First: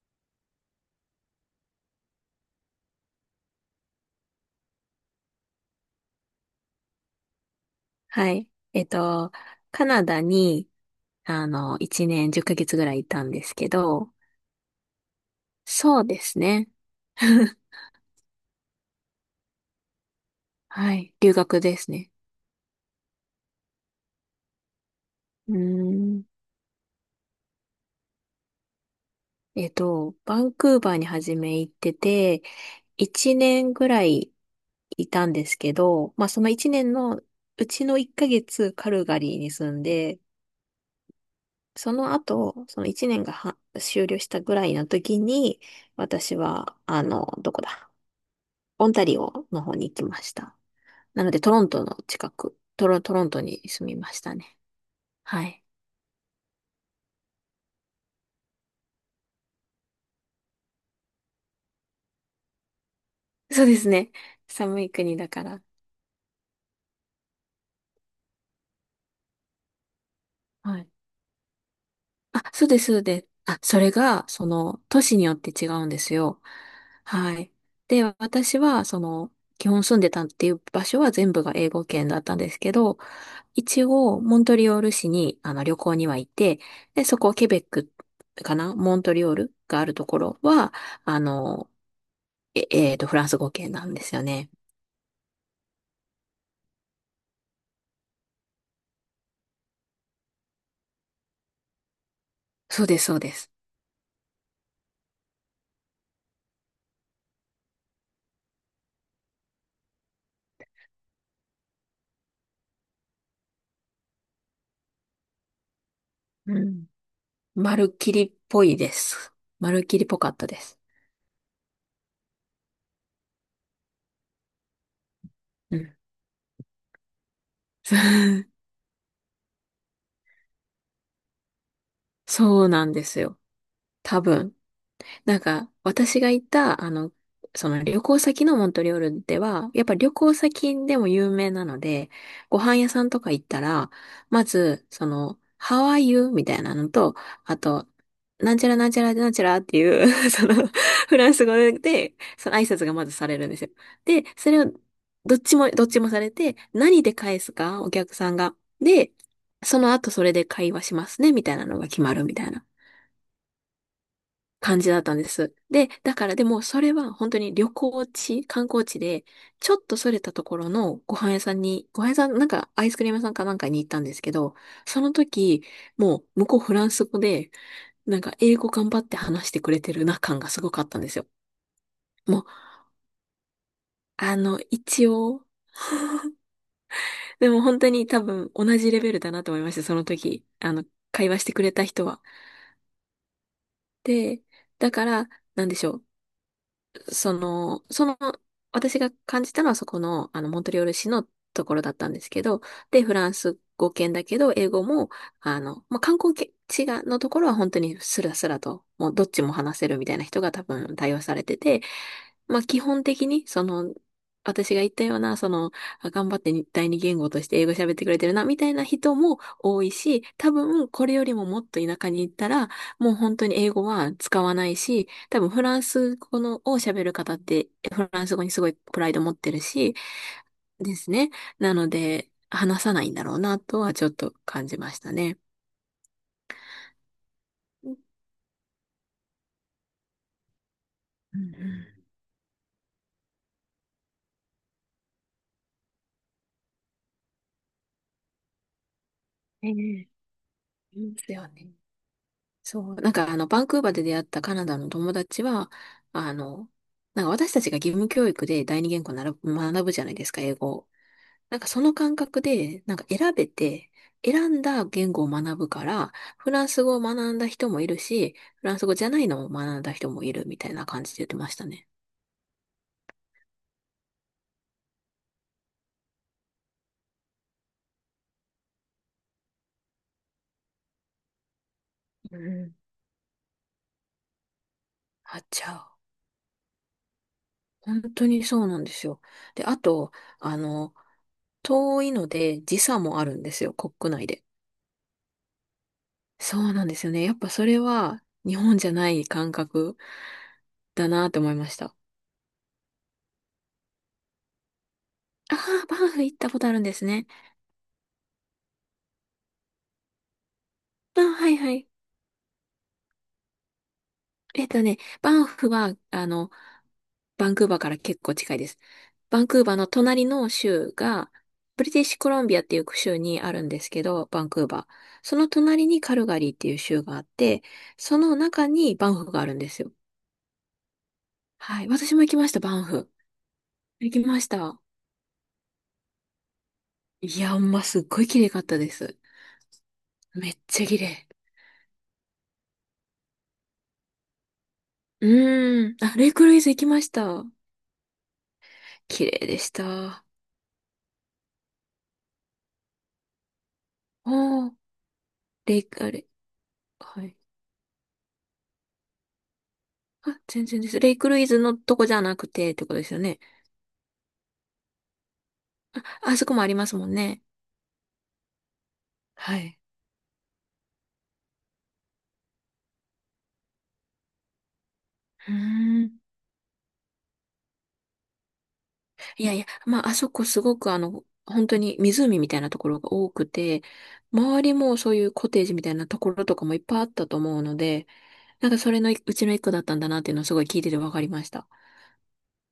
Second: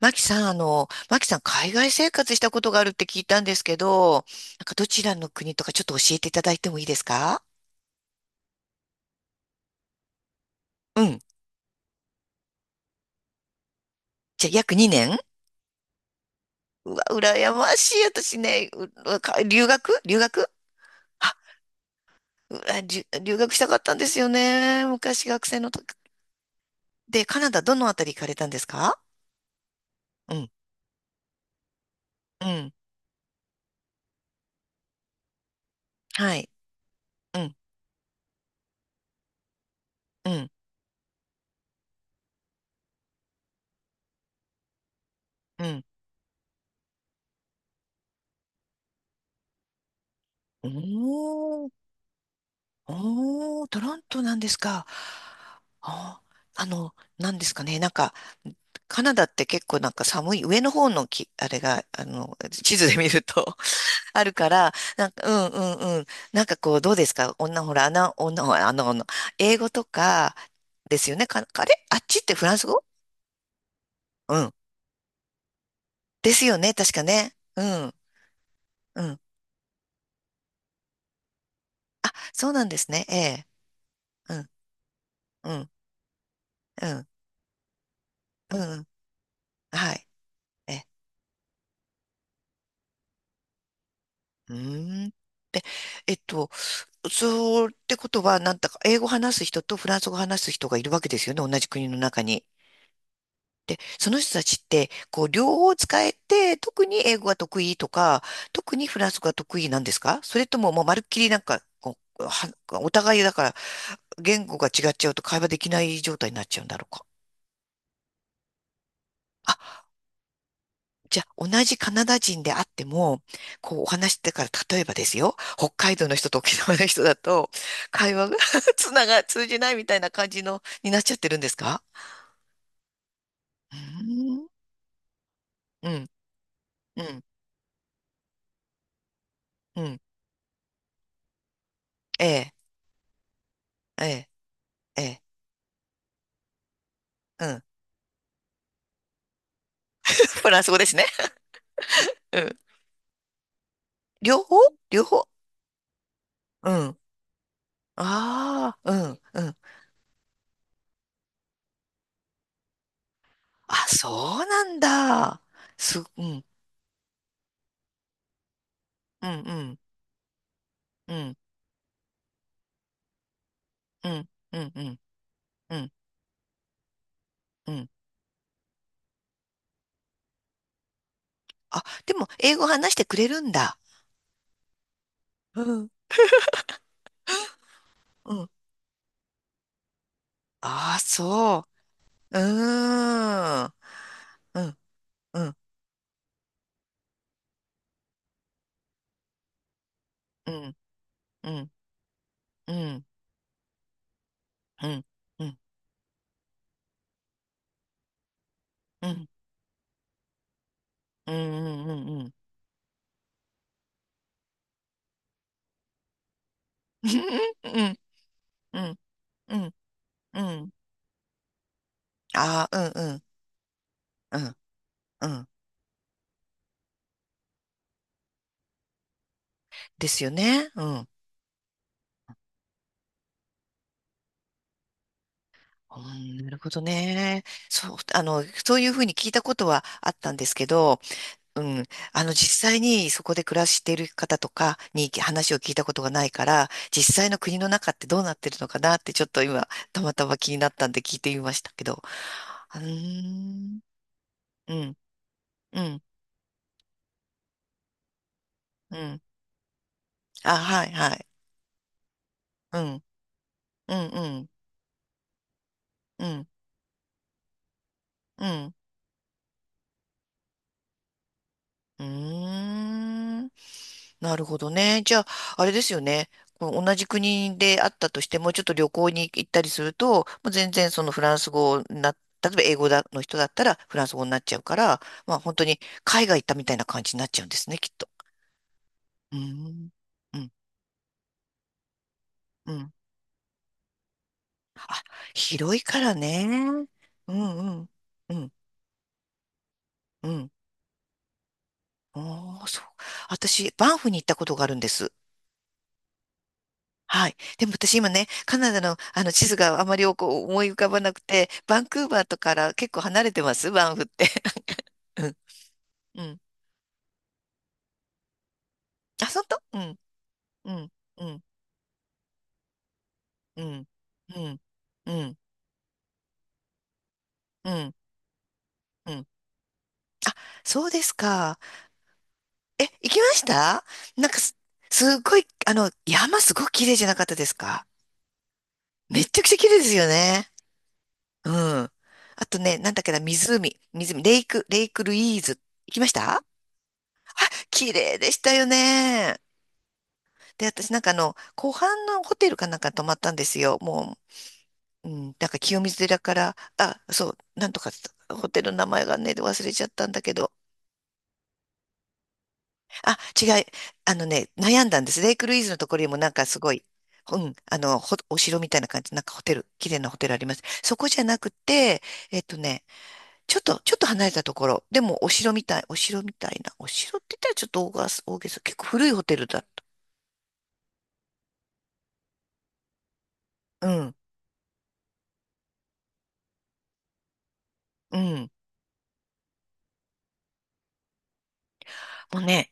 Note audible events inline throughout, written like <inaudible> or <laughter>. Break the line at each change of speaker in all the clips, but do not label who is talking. マキさん、マキさん、海外生活したことがあるって聞いたんですけど、どちらの国とかちょっと教えていただいてもいいですか？
はい。カナダに、
うん。
1年10ヶ月ぐらいいたんですけど、
じゃあ、約2年。
そうですね。
うわ、羨
<laughs>
ましい。私ね、ううか留学留学。
はい。留
あ、
学ですね。
うわりゅ留学したかったんですよね。昔学
うー
生の時。
ん。
で、カナダどのあたり行かれたんですか？う
バ
ん、
ンクーバーに初め行ってて、
うん、
1年ぐらいいたんですけど、まあ
は
その
い、
1年の
うん、
うちの1ヶ月カルガリーに住んで、
うん、
その後、その1年がは終了したぐらいの時に、
うん。
私は、どこだ、オンタリオの方に行きました。なので、トロ
お
ン
ー、
トの近く、トロント
お
に
ー、ト
住み
ロン
まし
トな
た
んで
ね。
すか。
はい。
あー、あの、なんですかね、なんか、カナダって結構寒い、上の方のき、あれが、地図で見ると
そうで
<laughs>
すね。
あるから、
寒い
なん
国
か、
だ
う
か
んう
ら。
んうん。なんかこう、どうですか、女、ほら、穴、女、あの、あの、英語とか、
はい。
ですよね。か、あれあっちって
あ、
フランス
そうで
語。
す、そうです。あ、それが、
うん。
都市によって違うんです
で
よ。
すよね、確かね。
はい。
うん、
で、私は、
うん。
基本住んでたっていう場所は全部が英語圏だったん
そ
で
う
す
なん
け
です
ど、
ね。ええ。
一応、
う
モン
ん、
トリオール市に、
うん、
旅行には行って、
う
で、
ん、
そこ、ケベックか
う
な
ん。
モントリオールがあ
は
ると
い。
ころは、
え、
あの、え、えーと、フランス語圏なんですよね。
うーん。えっと、そうってことは、なんだか、英語話す人とフランス語話す人がいるわけですよね。同じ国の中に。
そうです、そうです。
その人たちって、こう、両方使えて、特に英語が得意とか、特にフランス語が得意なんですか？それとも、もうまるっきりなんか、こう、お互いだから、言語が違っちゃうと会話できない状態になっ
う
ちゃうんだ
ん。
ろうか。
まるっきりっぽいです。
あ、
まるっきりっぽかったです。
じゃあ、同じカナダ人であっても、こう、お話してから、例えばですよ、北
う
海
ん。
道の人と沖縄の人だと、会話が
<laughs>
<laughs> つなが、通じないみたいな感じの、になっちゃってるんですか？
そうなんですよ。
うー
多
ん、
分。なんか、
うん、
私が行った、
うん、
旅行先のモントリオールでは、や
う
っぱ
ん、
旅行先でも有名なので、
ええ、
ご飯屋さんとか行ったら、
ええ、
まず、
ええ、
How are you? みたいなのと、
う
あ
ん。
と、なんちゃらなんちゃらなんちゃらっていう <laughs>
<laughs> フランス語ですね。
フランス語で、
う
その
ん。
挨拶がまずされるんですよ。で、
両
そ
方、
れを、
両方。
どっちもされて、
うん。
何で返すか、お客さんが。
ああ、う
で、
ん、うん。
その後それで会話しますね、みたいなのが決まるみたいな
あ、そうなん
感じだったんで
だ。
す。で、
す、
だ
う
からで
ん、
もそれは本当に旅行地、観光地で、
うん、う
ちょ
ん、
っとそれたところの
う
ご飯
ん、
屋さんに、ご飯屋さん、なんかアイスクリーム屋さんかなんかに行ったん
う
です
ん、
けど、
うん、うん、
その時、
うん。
もう向こうフランス語で、
うん、
なんか英語頑張って話してくれてるな感がすごかったんですよ。
あ、でも、
もう、
英語話してくれるんだ。
一応、
うん、
でも本当に多
うん。
分同じレベルだなと思いました、その時。
ああ、
会話してく
そ
れた人は。
う。うーん。
で、
うん、
だから、
うん、
なんでしょう。その、その、私が感じたのはそこの、
う
モント
ん、
リオール市の
う
と
ん、
ころだったんですけど、
うん、う
で、
ん、
フランス語圏だけど、英語
うん、
も、
うん、
まあ、観光地が、のところは本当にスラスラと、
う
もうどっ
ん、
ちも話せるみたいな人が多分対応
う
されてて、
ん、うん、
まあ、基本的に、私が言ったような、あ頑張ってに第二言語として英
う
語喋っ
ん、
てくれてるな、みたい
うん、う
な
ん、
人も
うん、
多いし、多
うん。
分、これよりももっと田舎に行った
あ
ら、
あ、うん、う
もう
ん、
本当に英語は
う
使わ
ん、
ないし、
う
多
ん。
分、フランス語のを喋る方って、フランス語にすごいプライド持ってるし、
ですよね。う
で
ん。
すね。なので、話さないんだろうな、とはちょっと感じましたね。
うん、なるほどね。
う
そ
ん
う、そういうふうに聞いたことはあったんですけど、
う
うん、
ん。
あの、実際にそこで暮らしている方とかに話を聞いたことがないから、実際の国の中ってどうなってるのかなって、ちょっと今、
ええ、
たまたま気になったんで
いい
聞い
です
てみ
よ
まし
ね。
たけど。う
そ
ー
う、なんかバンク
ん、
ーバーで出会ったカナ
う
ダの
ん、
友達は、
うん、
あの、なんか私たちが義務教育で第二
う
言語
ん。
なら学ぶじゃないですか、英
あ、
語
は
を。
い、はい。
なんかその感覚
う
で、なん
ん、
か選べて、
うん、う
選
ん、
んだ言語を学ぶから、
うん、
フランス語を学んだ人もいるし、
う
フラ
ん。
ンス語じゃないのを学んだ人もいるみたいな感じで言ってましたね。
うーん。なるほどね。じゃあ、あれですよね。こう同じ国であったとしても、ちょっと旅行に行ったりすると、もう全然そのフランス語な、
う
例えば英
ん
語だの人だったらフランス語になっちゃうから、ま
あ
あ
っ
本
ち
当
ゃ
に
う。
海外行ったみたいな感じになっちゃうんですね、きっ
本
と。
当にそうなんですよ。
うー
で、あ
ん。
と、
うん。
あの、遠いので
う
時
ん。
差もあるんですよ、国内で。
広いからね。
そうなんですよね。
う
やっぱそ
ん
れ
うん。
は
うん。
日本じゃない感覚
うん。
だなって思いました。
ああ、そう。私、バンフに行ったことがあるんです。
ああ、バンフ行ったことあるんですね。
はい。でも私今ね、カナダのあの地図があまりこう思い浮かばな
あ
くて、
はいは
バン
い。
クーバーとかから結構離れてますバンフって。<laughs> うん。
バンフは、
うん。
バンクーバーから結構近いです。
あ、
バ
本
ンク
当？
ーバー
う
の
ん。
隣の
うん。
州
う
が、
ん。
ブリティッシュコロンビアっていう州にあ
う
るんで
ん。
すけど、
う
バン
ん。
クーバー。
う
そ
ん。
の隣にカルガリーっていう州があって、
うん。
その中にバ
う
ン
ん。
フがあるんですよ。
そうですか。
はい。私も行きました、バ
え、
ン
行
フ。
きました？
行き
なんか
まし
す、
た。
すっごい、あの、山すごく綺麗じゃなかった
い
で
や、
す
ほんま
か？
すっごい綺麗かったです。
めっちゃくちゃ綺麗ですよね。
めっちゃ綺麗。
うん。あとね、なんだっけな、湖。湖。レイクル
う
イーズ。
ー
行
ん。
きまし
あ、レイ
た？
クルイズ行きました。
綺麗でしたよ
綺
ね。
麗でした。
で、私なんかあの、湖畔のホテルかなんか泊まったんですよ。も
おー、
う、うん、なんか
レ
清
イ
水
ク、あ
寺
れ、
から、あ、
は
そ
い。
う、なんとか、ホテルの名前がね、忘れちゃったんだけ
あ、
ど。
全然です。レイクルイズのとこじゃなくてってことです
あ、
よね。
違い、あのね、悩んだんです。レイクルイーズのところ
あ、
にもなん
あそ
か
こ
す
もあ
ご
り
い、
ますもん
う
ね。
ん、あの、ほお城みたいな感じ、なんかホテ
は
ル、
い。
綺麗なホテルあります。そこじゃなくて、えっとね、ちょっと、ちょっと離れたところ、でもお
う
城
ー
みたい、お
ん。
城みたいな、お城って言ったらちょっと大げさ、大げさ、結構古いホテ
い
ル
やい
だっ
や、まあ、あそこすごく本当に湖みたいなところが多くて、
た。うん、
周りもそういうコテージみたいなところとかもいっぱいあったと思うので、
うん。
なんかそれのうちの一個だったんだなっていうのをすごい聞いててわかりました。
もうね、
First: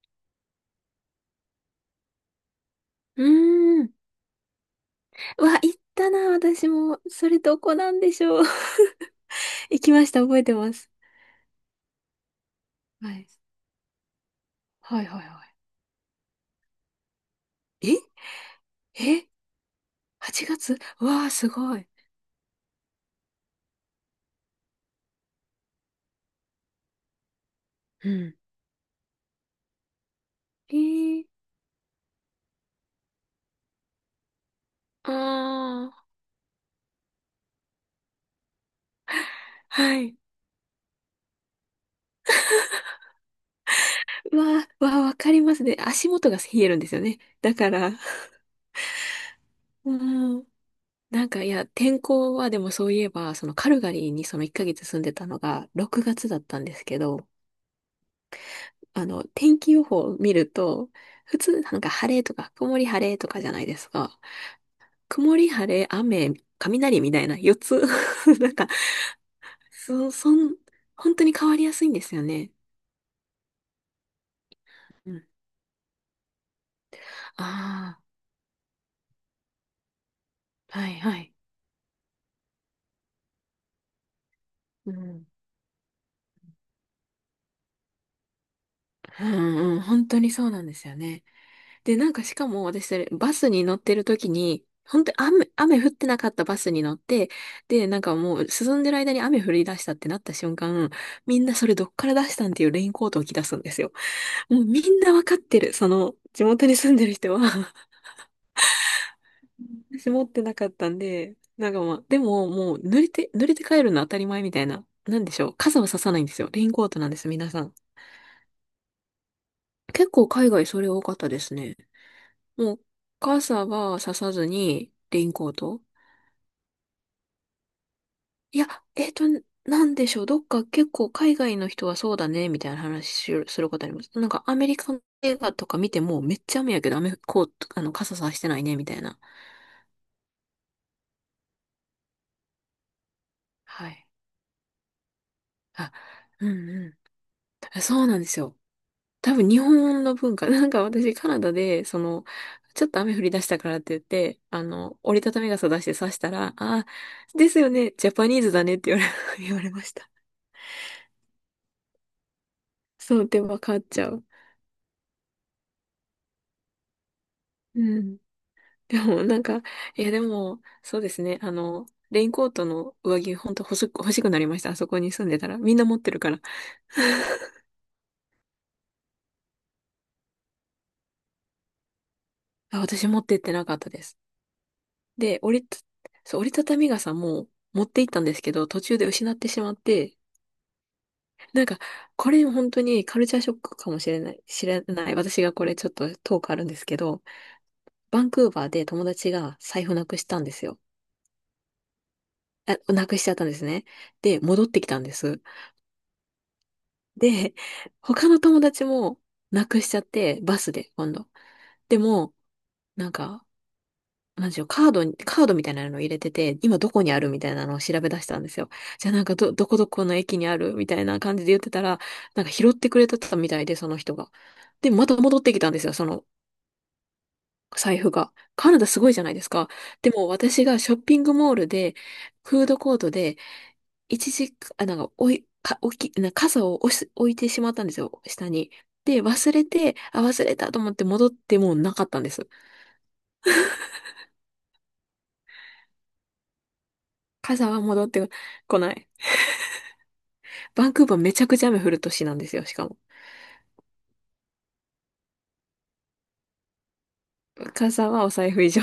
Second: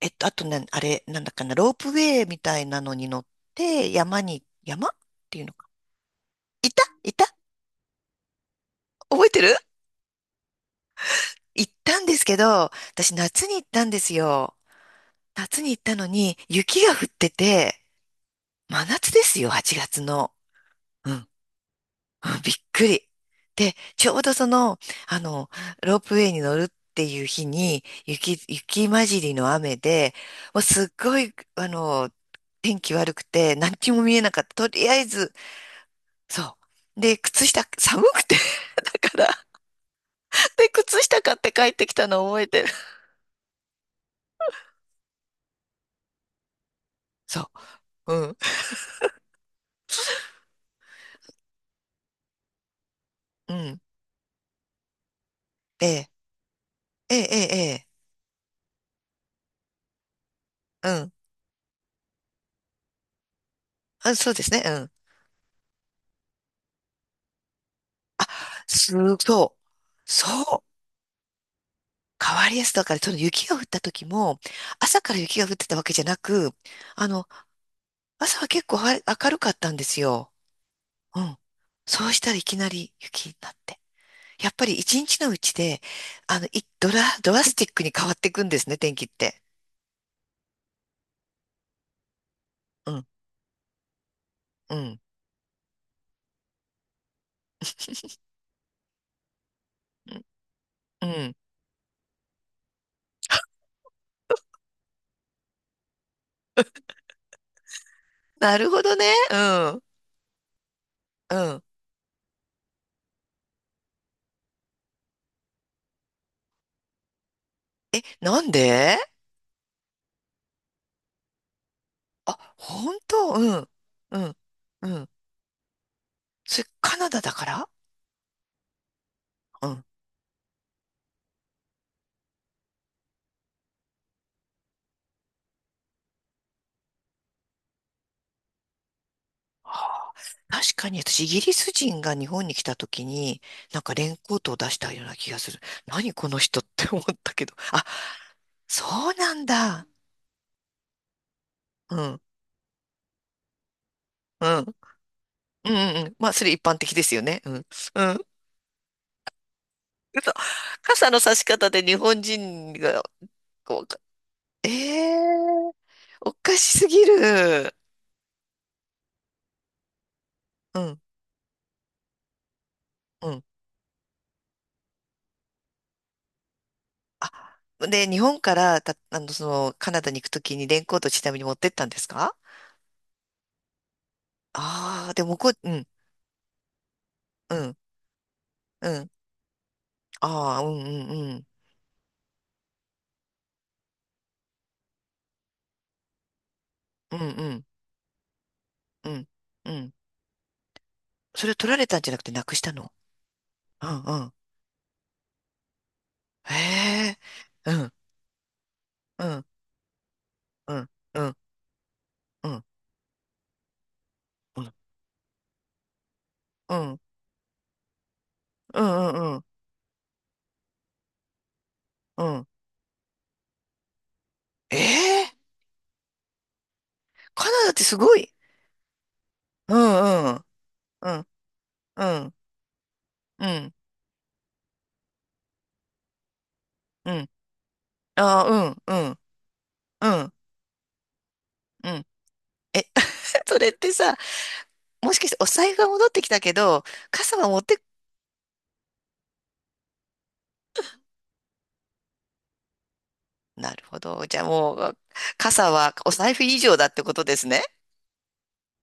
えっと、あとね、あれ、なんだっけな、ロープウェイみたいなのに乗
う
っ
ーん。
て、山に、山ってい
う
うの
わ、
か。
行ったな、私
いた
も。
いた、
それどこなんでしょう。<laughs>
覚えてる？
行きました、覚えてます。
行ったんですけど、
は
私
い。
夏に行ったんですよ。
はいはいは
夏に行ったのに、雪が降ってて、
い。え
真夏で
え？
すよ、8月の。
8月、う
うん。
わ
う
あ、すごい。
ん、びっくり。で、ちょうどその、あの、ロープウェイに乗るっていう日に、
うん。
雪、雪混じりの雨で、もう
え
すっご
ー、
い、あの、天気悪くて、何にも見えなかった。とりあえず、
ああ、
そう。で、靴下、寒くて <laughs> だから、
はい。
で、靴下買って帰ってきたのを覚えてる。
うわあ、わあ、わかりますね。足元が冷えるんですよね。
そ
だから、<laughs>
う。うん。
うん。なんか、いや、天候はでもそういえば、そ
う
のカ
ん。
ルガリーにその1ヶ月住んでたのが
え
6
え、
月だったんですけ
ええ、
ど、
ええ、ええ、
天気予報を見ると、
うん。
普通なんか晴れとか曇り晴れとかじゃないです
あ、
か。
そうですね。うん。
曇り、晴れ、雨、雷みたいな4つ、 <laughs> なんか、
す、そう。
そ、そん、
そう。
本当に変わりやすいんですよ
変わ
ね。
りやすさだから、その雪が降った時も、朝
う
から
ん。
雪が降ってたわけじゃなく、あの、
あ
朝は結構は明るかったんですよ。
あ、はいは
う
い。
ん。そうしたらいきなり雪になって。やっぱり
う
一日
ん。
のうちで、あの、い、ドラ、ドラスティックに変わっていくんですね、天気っ
う
て。
んうん、本当にそうなんですよね。で、なんかしかも私
う
そ
ん、
れ、バスに乗ってる時に、
うん。
本当に雨降ってなかったバスに乗って、で、なんかもう進んでる間に雨降り出したってなった瞬間、
うん。
みんなそれどっから出したんっていうレインコートを着出すんですよ。もうみんなわかってる。地元に住んでる人は、
なるほどね。うん。
私持ってなかったん
う
で、
ん。
なんかまあ、でももう濡れて帰るの当たり前みたいな。なんでしょう。傘はささないんですよ。レインコートなんです、皆さん。
え、なんで？
結構海外それ多かったですね。
あ、
もう、
本当？う
傘
ん。
はさ
う
さ
ん。
ず
う
に、
ん。
レインコート、
それカナダだから？
いや、えっと、
うん。
なんでしょう。どっか結構海外の人はそうだね、みたいな話しすることあります。なんかアメリカの映画とか見ても、めっちゃ雨やけど、雨、コート、傘さしてないね、みたいな。
確かに私、イギリス人が日本に来た時に、なん
は
かレイ
い。
ンコートを出したような気がする。
あ、
何この
う
人っ
ん
て
う
思ったけど。
ん。
あ、
そうなんですよ。
そうな
多
ん
分日
だ。
本の文化。<laughs> なんか私カナダで、
うん。
ちょっと雨降り出したからって言って、
うん。うん
折りたたみ傘
う
出して
んう
刺
ん。
し
ま
た
あ、そ
ら、
れ
あ
一般
あ、
的ですよね。
で
う
す
ん。
よね、
う
ジャ
ん。
パニーズだねって言われ、<laughs> 言われました。
嘘。傘の差し方で日本人が、
そう、で、わかっ
こう、
ちゃう。
ええー、おかしすぎる。
うん。でも、なんか、いや、でも、
うん。
そうですね、レインコートの上
う
着、
ん。
ほんと欲しくなりました。あそこに住んでたら。みんな持ってるから。
あ、で、日本からた、あの、その、カナダに行くときにレインコートちなみに持ってったんですか？
あ、私持ってってなかったです。
ああー、でも
で、
こう、うん、
折りたたみ傘も
うん、
持って行ったんですけど、途
う
中で
ん。
失ってしまって、
ああ、うん、うん、
なんか、これ本当にカルチャーショックかもしれない、知らない。私がこれちょっとトークあるんですけ
うん、
ど、
うん、うん、
バンクーバーで友
うん、
達が
う
財
ん。
布なくしたんですよ。
それを取られたんじゃなくてなくした
あ、
の。
なくしちゃったんです
う
ね。
ん、うん。
で、戻ってきたんです。
へえ、
で、
うん、
他の友達も
うん、
なくしちゃって、バス
うん、
で今
う
度。
ん、
でも、
うん、
なんか、なんでし
う
ょう、
ん、
カードみたいなのを入れてて、
う
今ど
ん、
こにあるみたいなのを調べ出したんですよ。
うん、
じゃあ、
う
なん
ん、
か
うん。
どこどこの駅にあるみたいな感じで言ってたら、
う
なん
ん、
か拾ってくれてたみたいで、その人が。
え
で、また
え、
戻ってきたんですよ、その
カナダってす
財布
ごい。
が。カナダすごいじゃないですか。
う
でも
ん、うん、
私がショッ
う
ピン
ん、
グモールで、
うん、
フードコートで、
うん、
一時、あ、なんか、おい、か、置き、な傘を
うん。
置いてしまったんですよ、
あ
下
あ、う
に。
ん、うん、
で、
うん、
忘れたと思って戻ってもう
う
なか
ん。
ったんです。
え、<laughs> それってさ、もしかしてお財布が戻ってきたけど、傘は持っ
傘
て、
は戻ってこない。バンクーバーめちゃくちゃ雨降る都市なんですよ、しかも。
なるほど。じゃあもう、傘はお財布以上だってことですね。
傘はお財布以上。